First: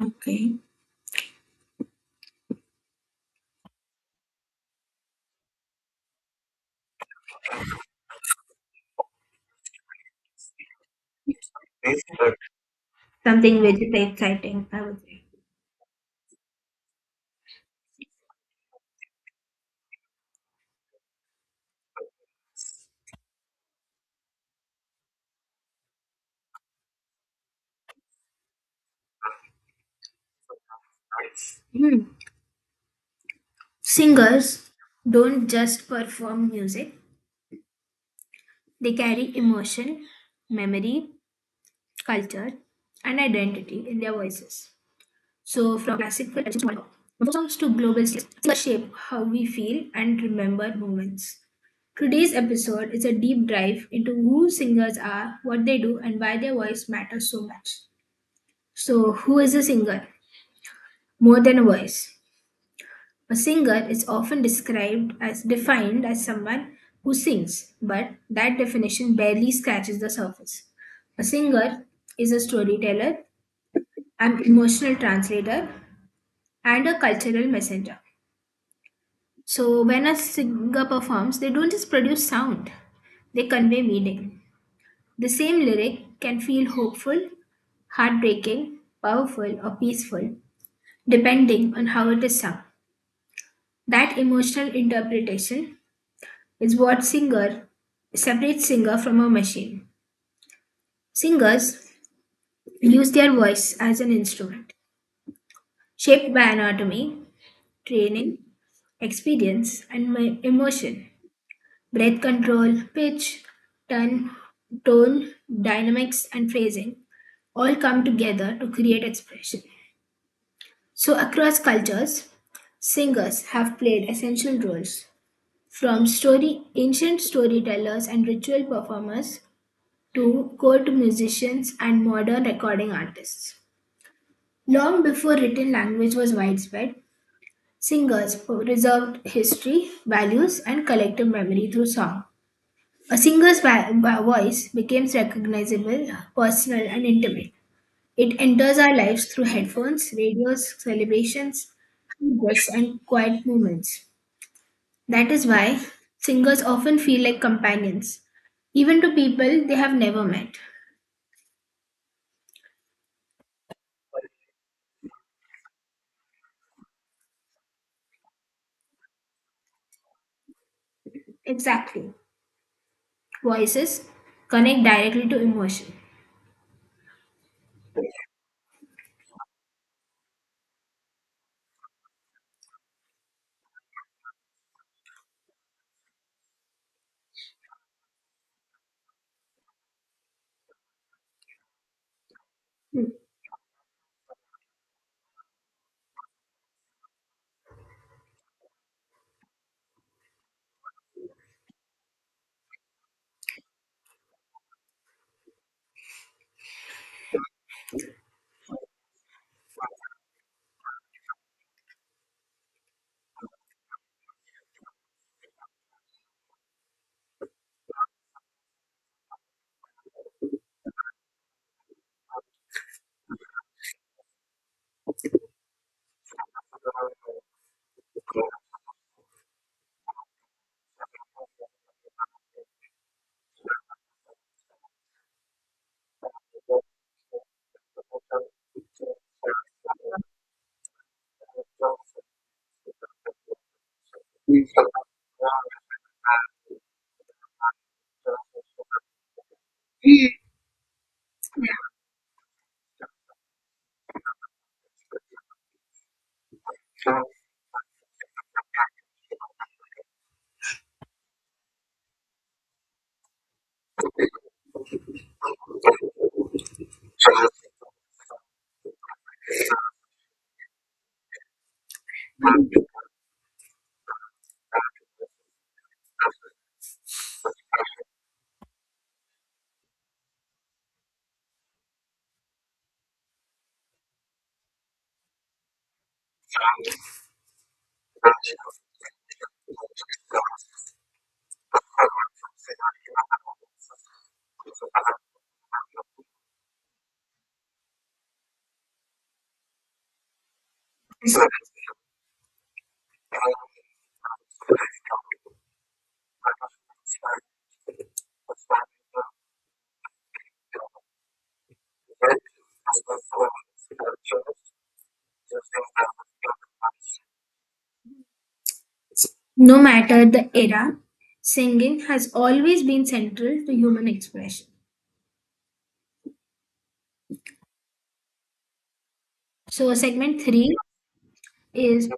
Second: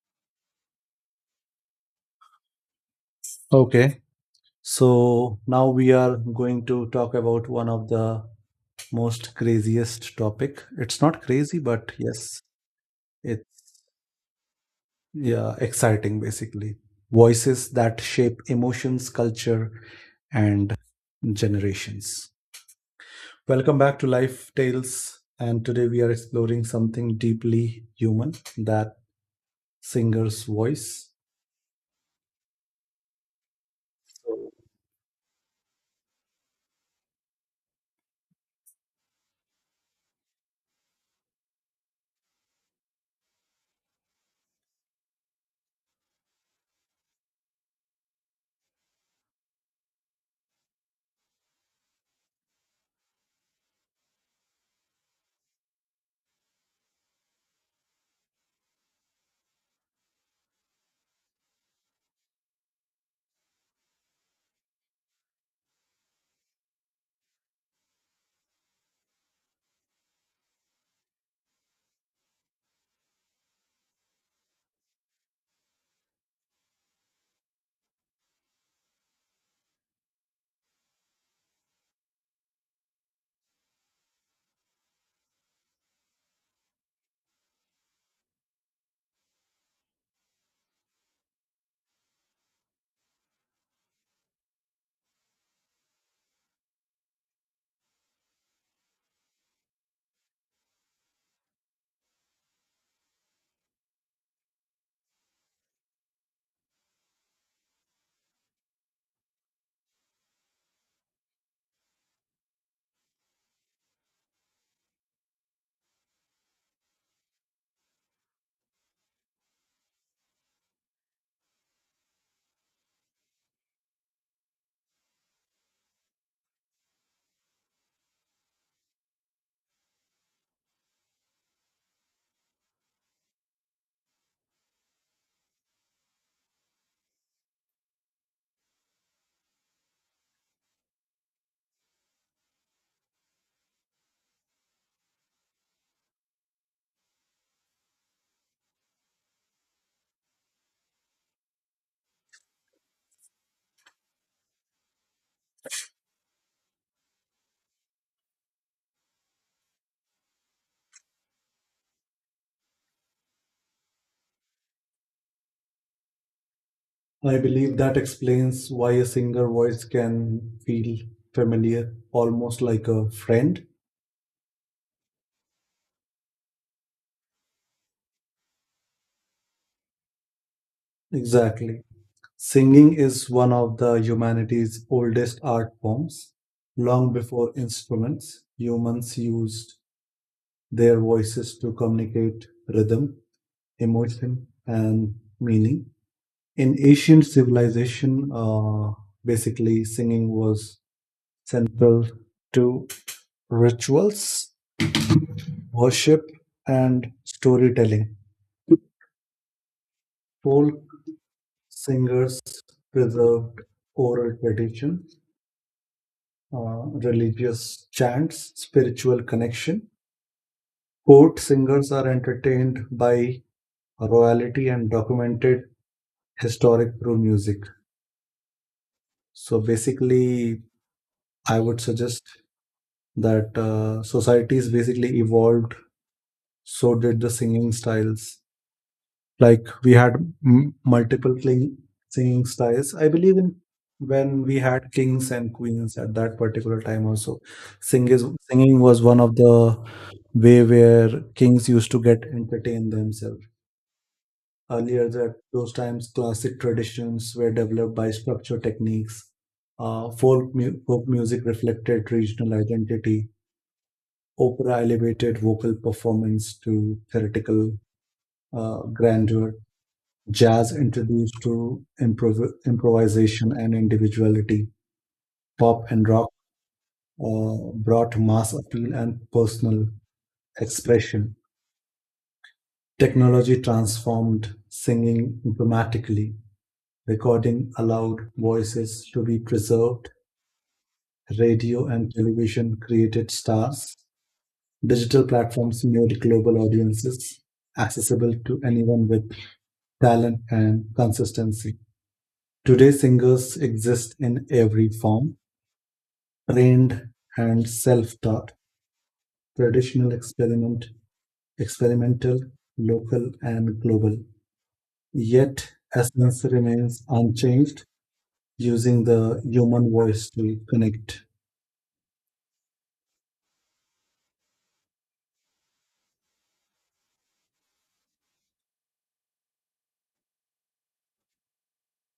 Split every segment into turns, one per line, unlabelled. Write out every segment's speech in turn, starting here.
Okay.
Okay, so now we are going to talk about one of the most craziest topic. It's not crazy, but
Yes, but
yes, it's
something very exciting, I would say.
yeah, exciting basically. Voices that shape emotions, culture, and generations. Welcome back to Life Tales, and today we are exploring something deeply human, that singer's voice.
Nice. Hmm.
So,
Singers don't just perform music, they carry emotion, memory, culture, and identity in their voices. So, from classical traditions to modern pop, from folk songs to global stars, singers shape how we feel and remember moments. Today's episode is a deep dive into who singers are, what they do, and why their voice matters so much. So, who is a singer? More than a voice. A singer is often described as defined as someone who sings, but that definition barely scratches the surface. A singer is a storyteller, an emotional translator, and a cultural messenger. So, when a singer performs, they don't just produce sound, they convey meaning. The same lyric can feel hopeful, heartbreaking, powerful, or peaceful, depending on how it is sung. That emotional interpretation is what singer separates singer from a machine. Singers use their voice as an instrument, shaped by anatomy, training, experience, and my emotion. Breath control, pitch, tone, tone, dynamics, and phrasing all come together to create expression. So, across cultures, singers have played essential roles from story, ancient storytellers and ritual performers to court musicians and modern recording artists. Long before written language was widespread, singers preserved history, values, and collective memory through song. A singer's voice becomes recognizable, personal, and intimate. It enters our lives through headphones, radios, celebrations, handbooks, and quiet moments. That is why singers often feel like companions, even to people they have never met.
I believe that explains why a singer voice can feel familiar,
Exactly.
almost like a friend.
Voices connect directly to emotion.
Exactly. Singing is one of the humanity's oldest art forms. Long before instruments, humans used their voices to communicate rhythm, emotion, and meaning. In ancient civilization, basically, singing was central to rituals worship, and storytelling. Folk singers preserved oral tradition, religious chants, spiritual connection. Court singers are entertained by royalty and documented historic through music. So basically, I would suggest that societies basically evolved, so did the singing styles like we had multiple king, singing styles I believe in when we had kings and queens at that particular time also singing was one of the way where kings used to get entertained themselves earlier that those times classic traditions were developed by structure techniques folk music reflected regional identity opera elevated vocal performance to theatrical grandeur. Jazz introduced to improvisation and individuality. Pop and rock brought mass appeal and personal expression. Technology transformed singing dramatically. Recording allowed voices to be preserved. Radio and television created stars. Digital platforms made global audiences accessible to anyone with talent and consistency. Today, singers exist in every form trained and self-taught, traditional experiment, experimental, local and global. Yet essence remains unchanged, using the
No
human
matter
voice
the
to
era,
connect.
singing has always been central to human expression. So, segment three is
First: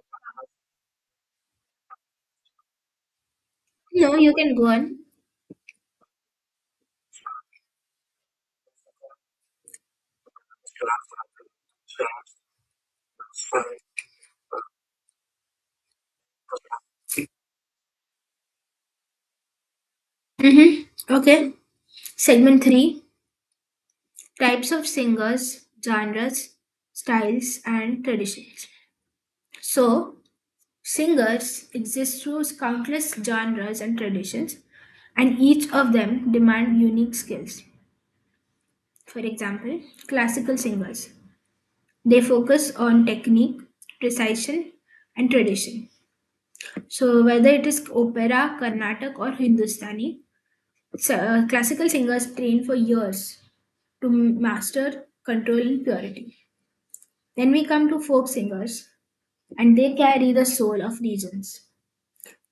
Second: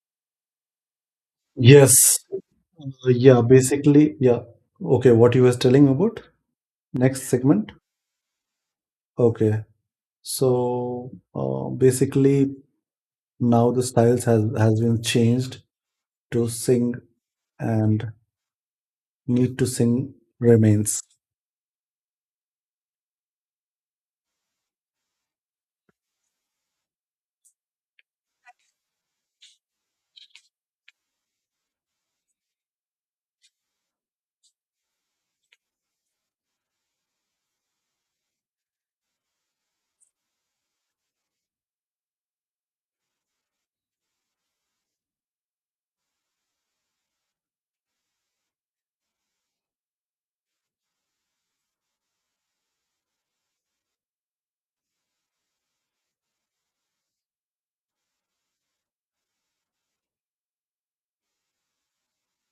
Yes. Yeah, basically,
no, you
yeah.
can go on.
Okay, what you was telling about? Next segment. Okay. So basically now the styles has been changed to sing and need to sing remains.
Mm-hmm. Okay. Segment three, types of singers, genres, styles, and traditions. So, singers exist through countless genres and traditions, and each of them demand unique skills. For example, classical singers. They focus on technique, precision, and tradition. So whether it is opera, Carnatic, or Hindustani, classical singers train for years to master control and purity. Then we come to folk singers, and they carry the soul of regions.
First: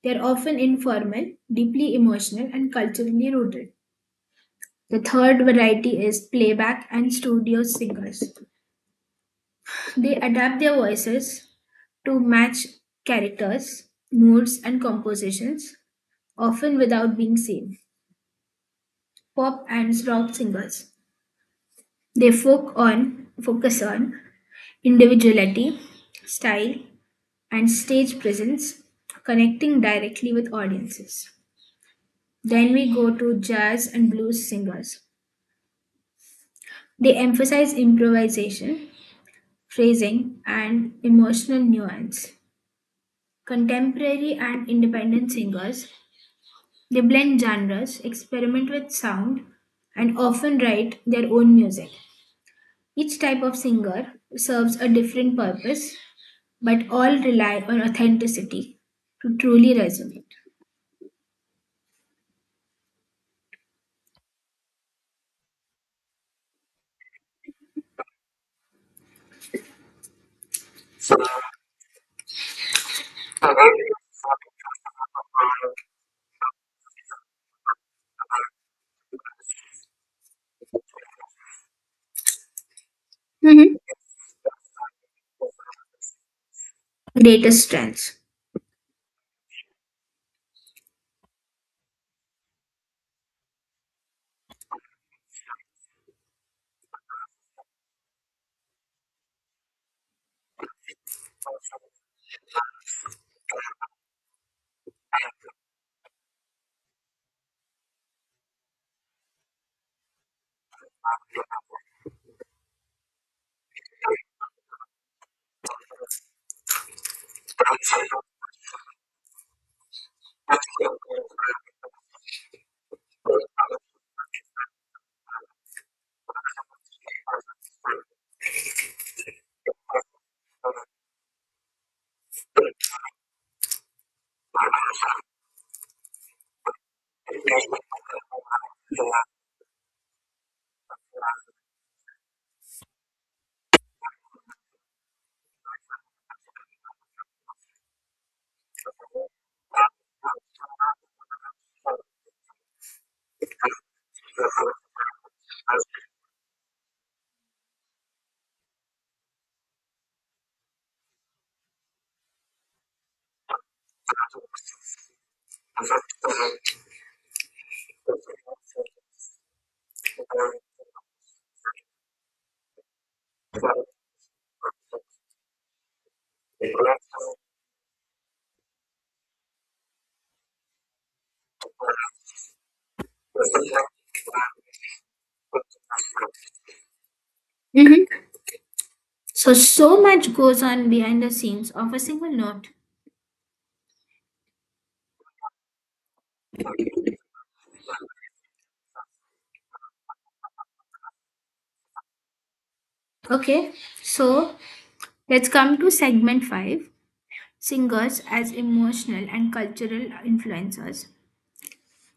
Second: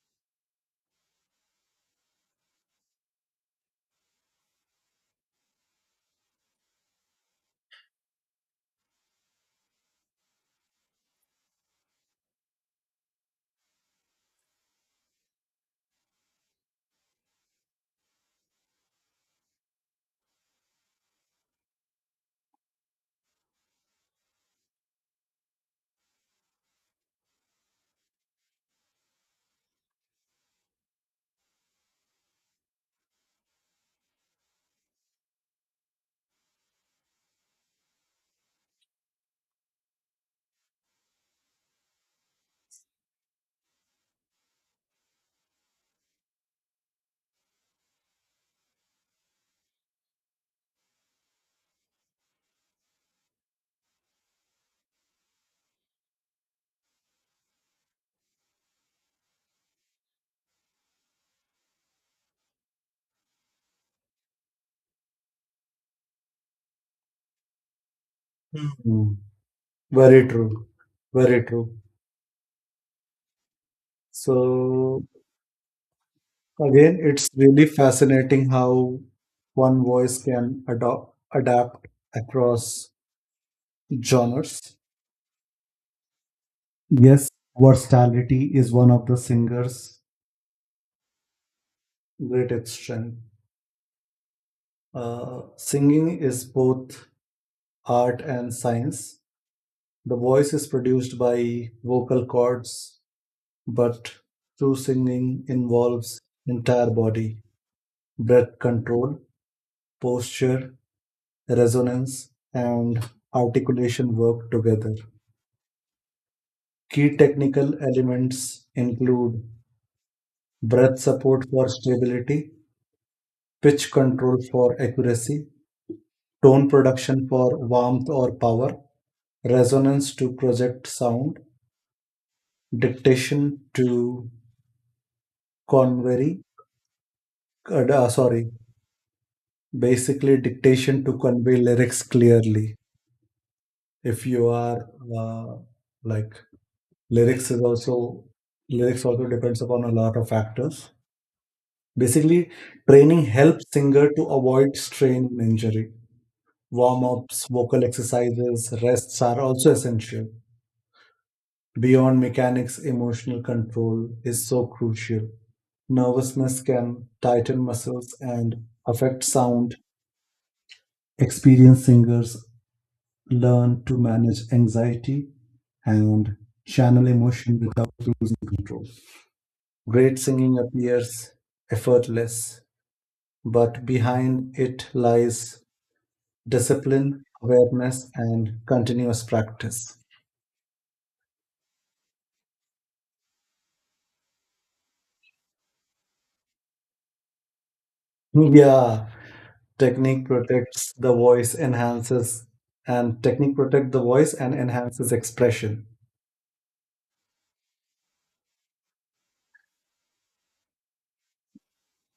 They are often informal, deeply emotional, and culturally rooted. The third variety is playback and studio singers. They adapt their voices to match characters, moods, and compositions, often without being seen. Pop and rock singers. They focus on individuality, style, and stage presence, connecting directly with audiences. Then we go to jazz and blues singers. They emphasize improvisation, phrasing, and emotional nuance. Contemporary and independent singers, they blend genres, experiment with sound, and often write their own music. Each type of singer serves a different purpose, but all rely on authenticity to truly resonate.
Hmm. Very true. Very true. So again, it's really fascinating how one voice can adopt adapt across
Mm-hmm.
genres. Yes,
Greatest strengths.
versatility is one of the singer's greatest strength. Singing is both art and science. The voice is produced by vocal cords, but true singing involves entire body, breath control, posture, resonance, and articulation work together. Key technical elements include breath support for stability, pitch control for accuracy, tone production for warmth or power, resonance to project sound, dictation to convey, uh, uh, sorry, basically dictation to convey lyrics clearly. If you are uh, like lyrics is also lyrics also depends upon a lot of factors basically training helps singer to avoid strain and injury warm-ups vocal exercises rests are also essential beyond mechanics emotional control is so crucial nervousness can tighten muscles and affect sound experienced singers learn to manage anxiety and channel emotion without losing control. Great singing appears effortless, but behind it lies discipline, awareness,
Mm-hmm.
and continuous
So,
practice.
so much goes on behind the scenes of a single note.
Yeah, technique protects the voice, enhances, technique
Okay,
protect the voice and
so
enhances
let's come
expression.
to segment 5, singers as emotional and cultural influencers.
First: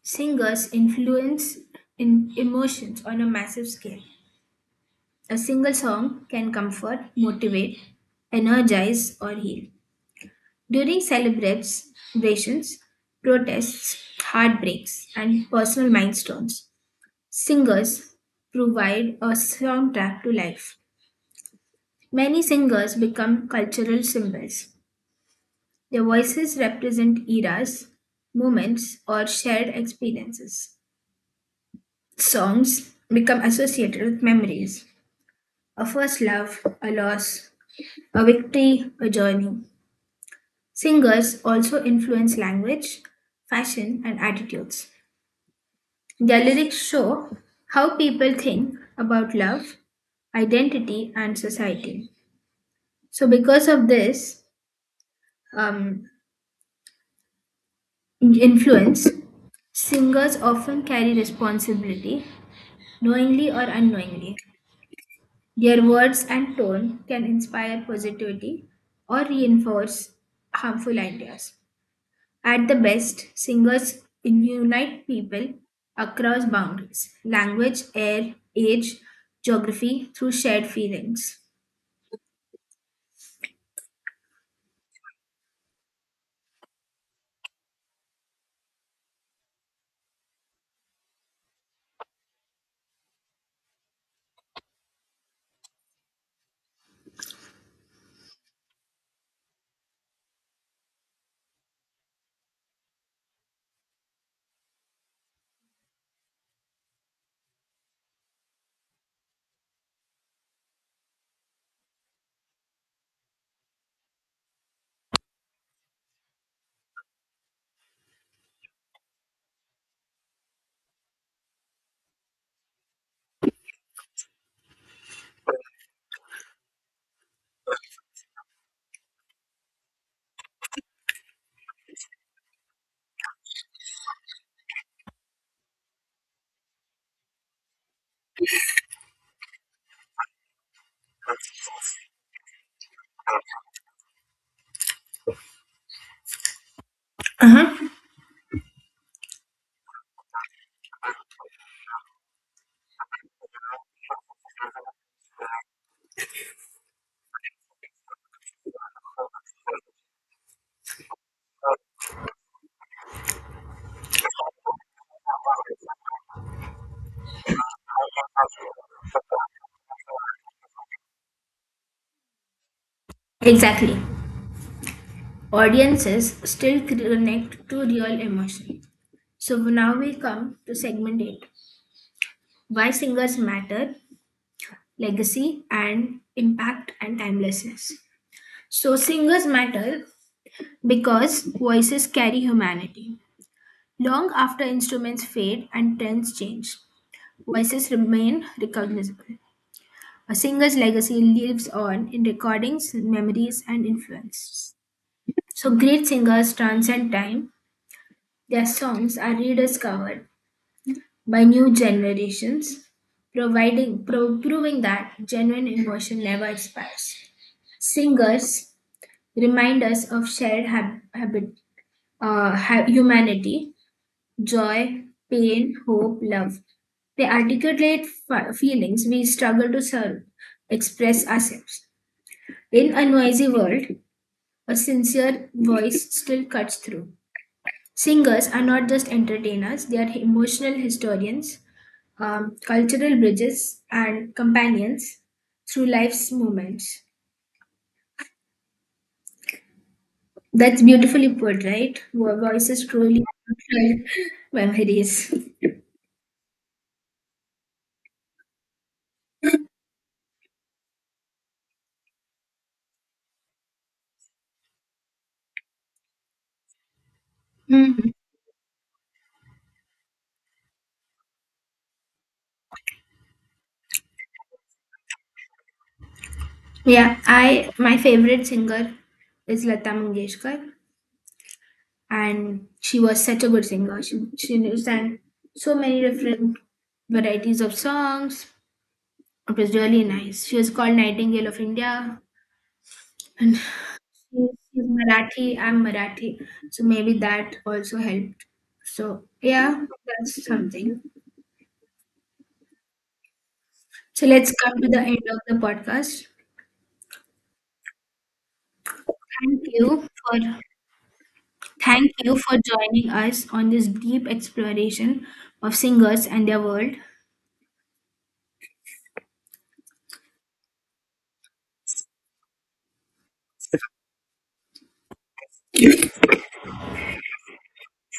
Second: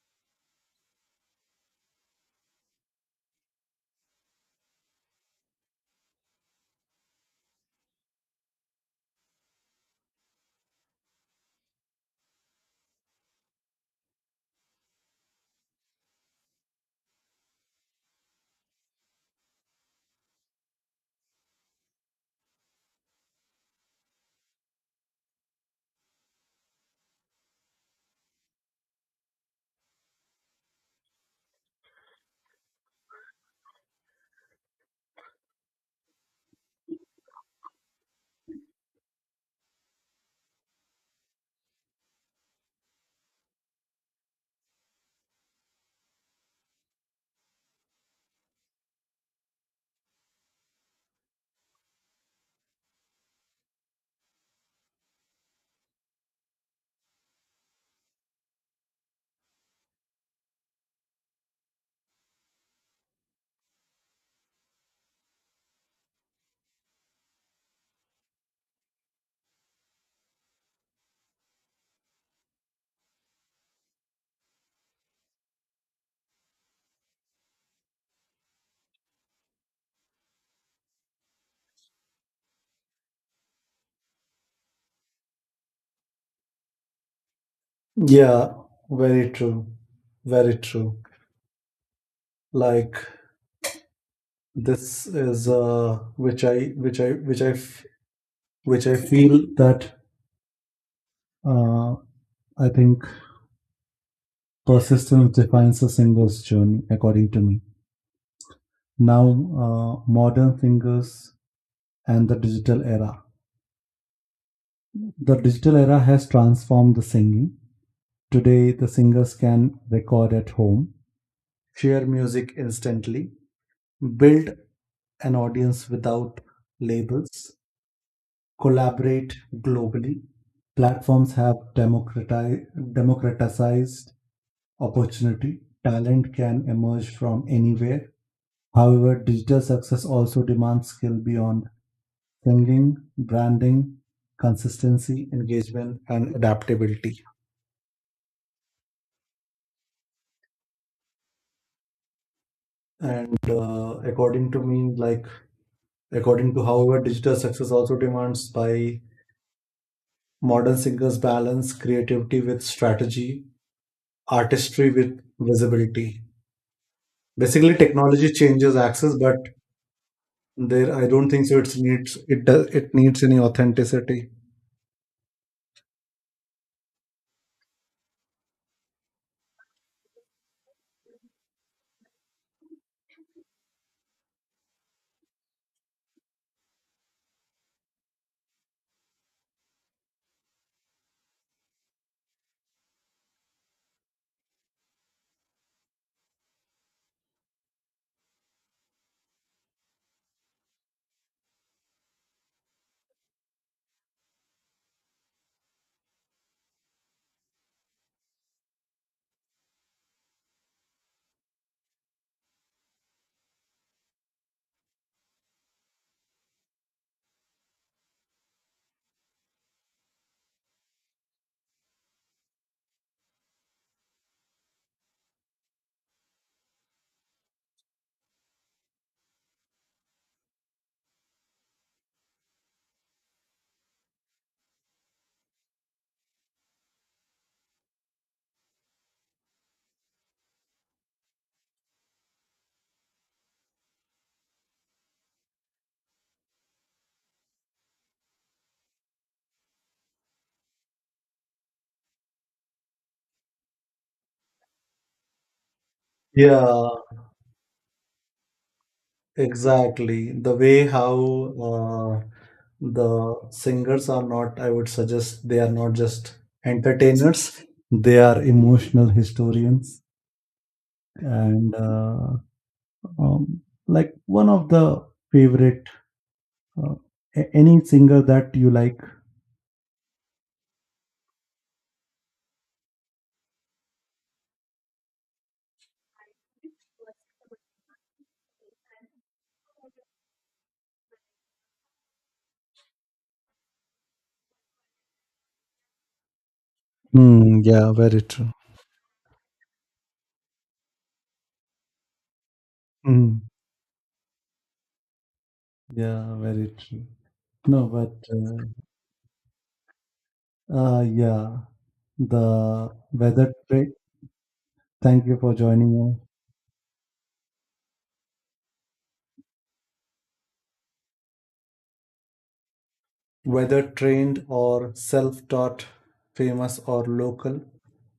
Singers influence in emotions on a massive scale. A single song can comfort, motivate, energize, or heal. During celebrations, protests, heartbreaks, and personal milestones, singers provide a soundtrack to life. Many singers become cultural symbols. Their voices represent eras, moments, or shared experiences. Songs become associated with memories: a first love, a loss, a victory, a journey. Singers also influence language, fashion, and attitudes. Their lyrics show how people think about love, identity, and society. So, because of this um, influence, singers often carry responsibility, knowingly or unknowingly. Their words and tone can inspire positivity or reinforce harmful ideas. At the best, singers unite people across boundaries, language, air, age, geography through shared feelings.
Yeah, very true. Very true. Like this is which I feel that uh, I think persistence defines a singer's journey, according to me. Now, modern singers and the digital era. The digital era has transformed the singing. Today, the singers can record at home, share music instantly, build an audience without labels, collaborate globally. Platforms have democratized opportunity. Talent can emerge from anywhere. However, digital success also demands skill beyond singing, branding, consistency, engagement, and adaptability. And according to me, like according to however, digital success also demands by modern singers balance creativity with strategy, artistry with visibility. Basically, technology changes access, but there I don't think so. It needs any
Exactly.
authenticity.
Audiences still connect to real emotion. So now we come to segment 8, why singers matter, legacy and impact and timelessness. So, singers matter because voices carry humanity. Long after instruments fade and trends change, voices remain recognizable. A singer's legacy lives on in recordings, memories, and influences. So, great singers transcend time. Their songs are rediscovered by new generations, proving that genuine emotion never expires. Singers remind us of shared humanity, joy, pain, hope, love. They articulate feelings we struggle to serve, express ourselves. In a noisy world, a sincere voice still cuts through. Singers are not just entertainers, they are emotional historians, cultural bridges, and companions through life's moments. That's beautifully put, right? Voices truly memories.
Yeah. Exactly. The way how uh, the singers are not, I would suggest they are not just entertainers,
Mhm.
they are emotional historians. And like one of the favorite, uh,
Yeah, I
any
my
singer
favorite
that you
singer
like.
is Lata Mangeshkar, and she was such a good singer. She sang so many different varieties of songs. It was really nice. She was called Nightingale of India, and she's Marathi. I'm Marathi, so maybe that
Hmm, yeah,
also
very
helped.
true.
So yeah, that's something.
Mm,
So let's come to the end of the
yeah,
podcast.
very true. No, but
Thank you for
yeah,
Thank you for
the
joining us
weather.
on
tra-
this deep
thank
exploration
you for
of
joining us.
singers and their world.
Whether trained or self taught, famous or local,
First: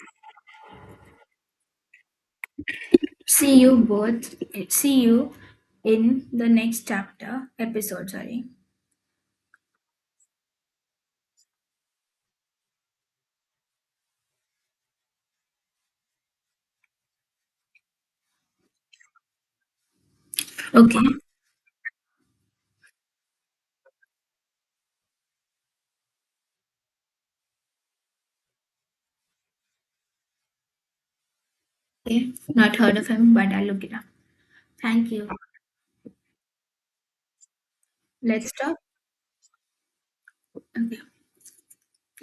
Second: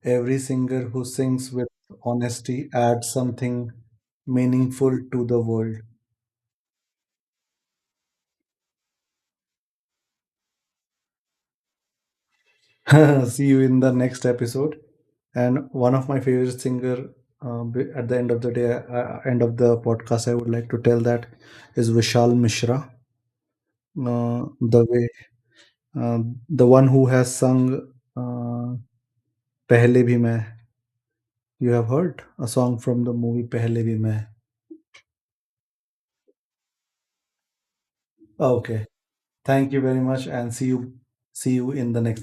every singer who sings with honesty adds
See
something
you both.
meaningful
See
to
you
the world.
in the next chapter episode. Sorry.
See you in the next episode. And one of my favorite singer at the end of the day, end of the podcast, I would like to tell
Okay.
that is Vishal Mishra. The way uh, the one who has sung uh, "Pehle Bhi Main." You have heard
Okay.
a
Not
song
heard
from
of
the
him,
movie
but I'll
"Pehle
look it
Bhi
up.
Main."
Thank you. Let's stop.
Okay. Thank you very much and
Okay.
see you in the next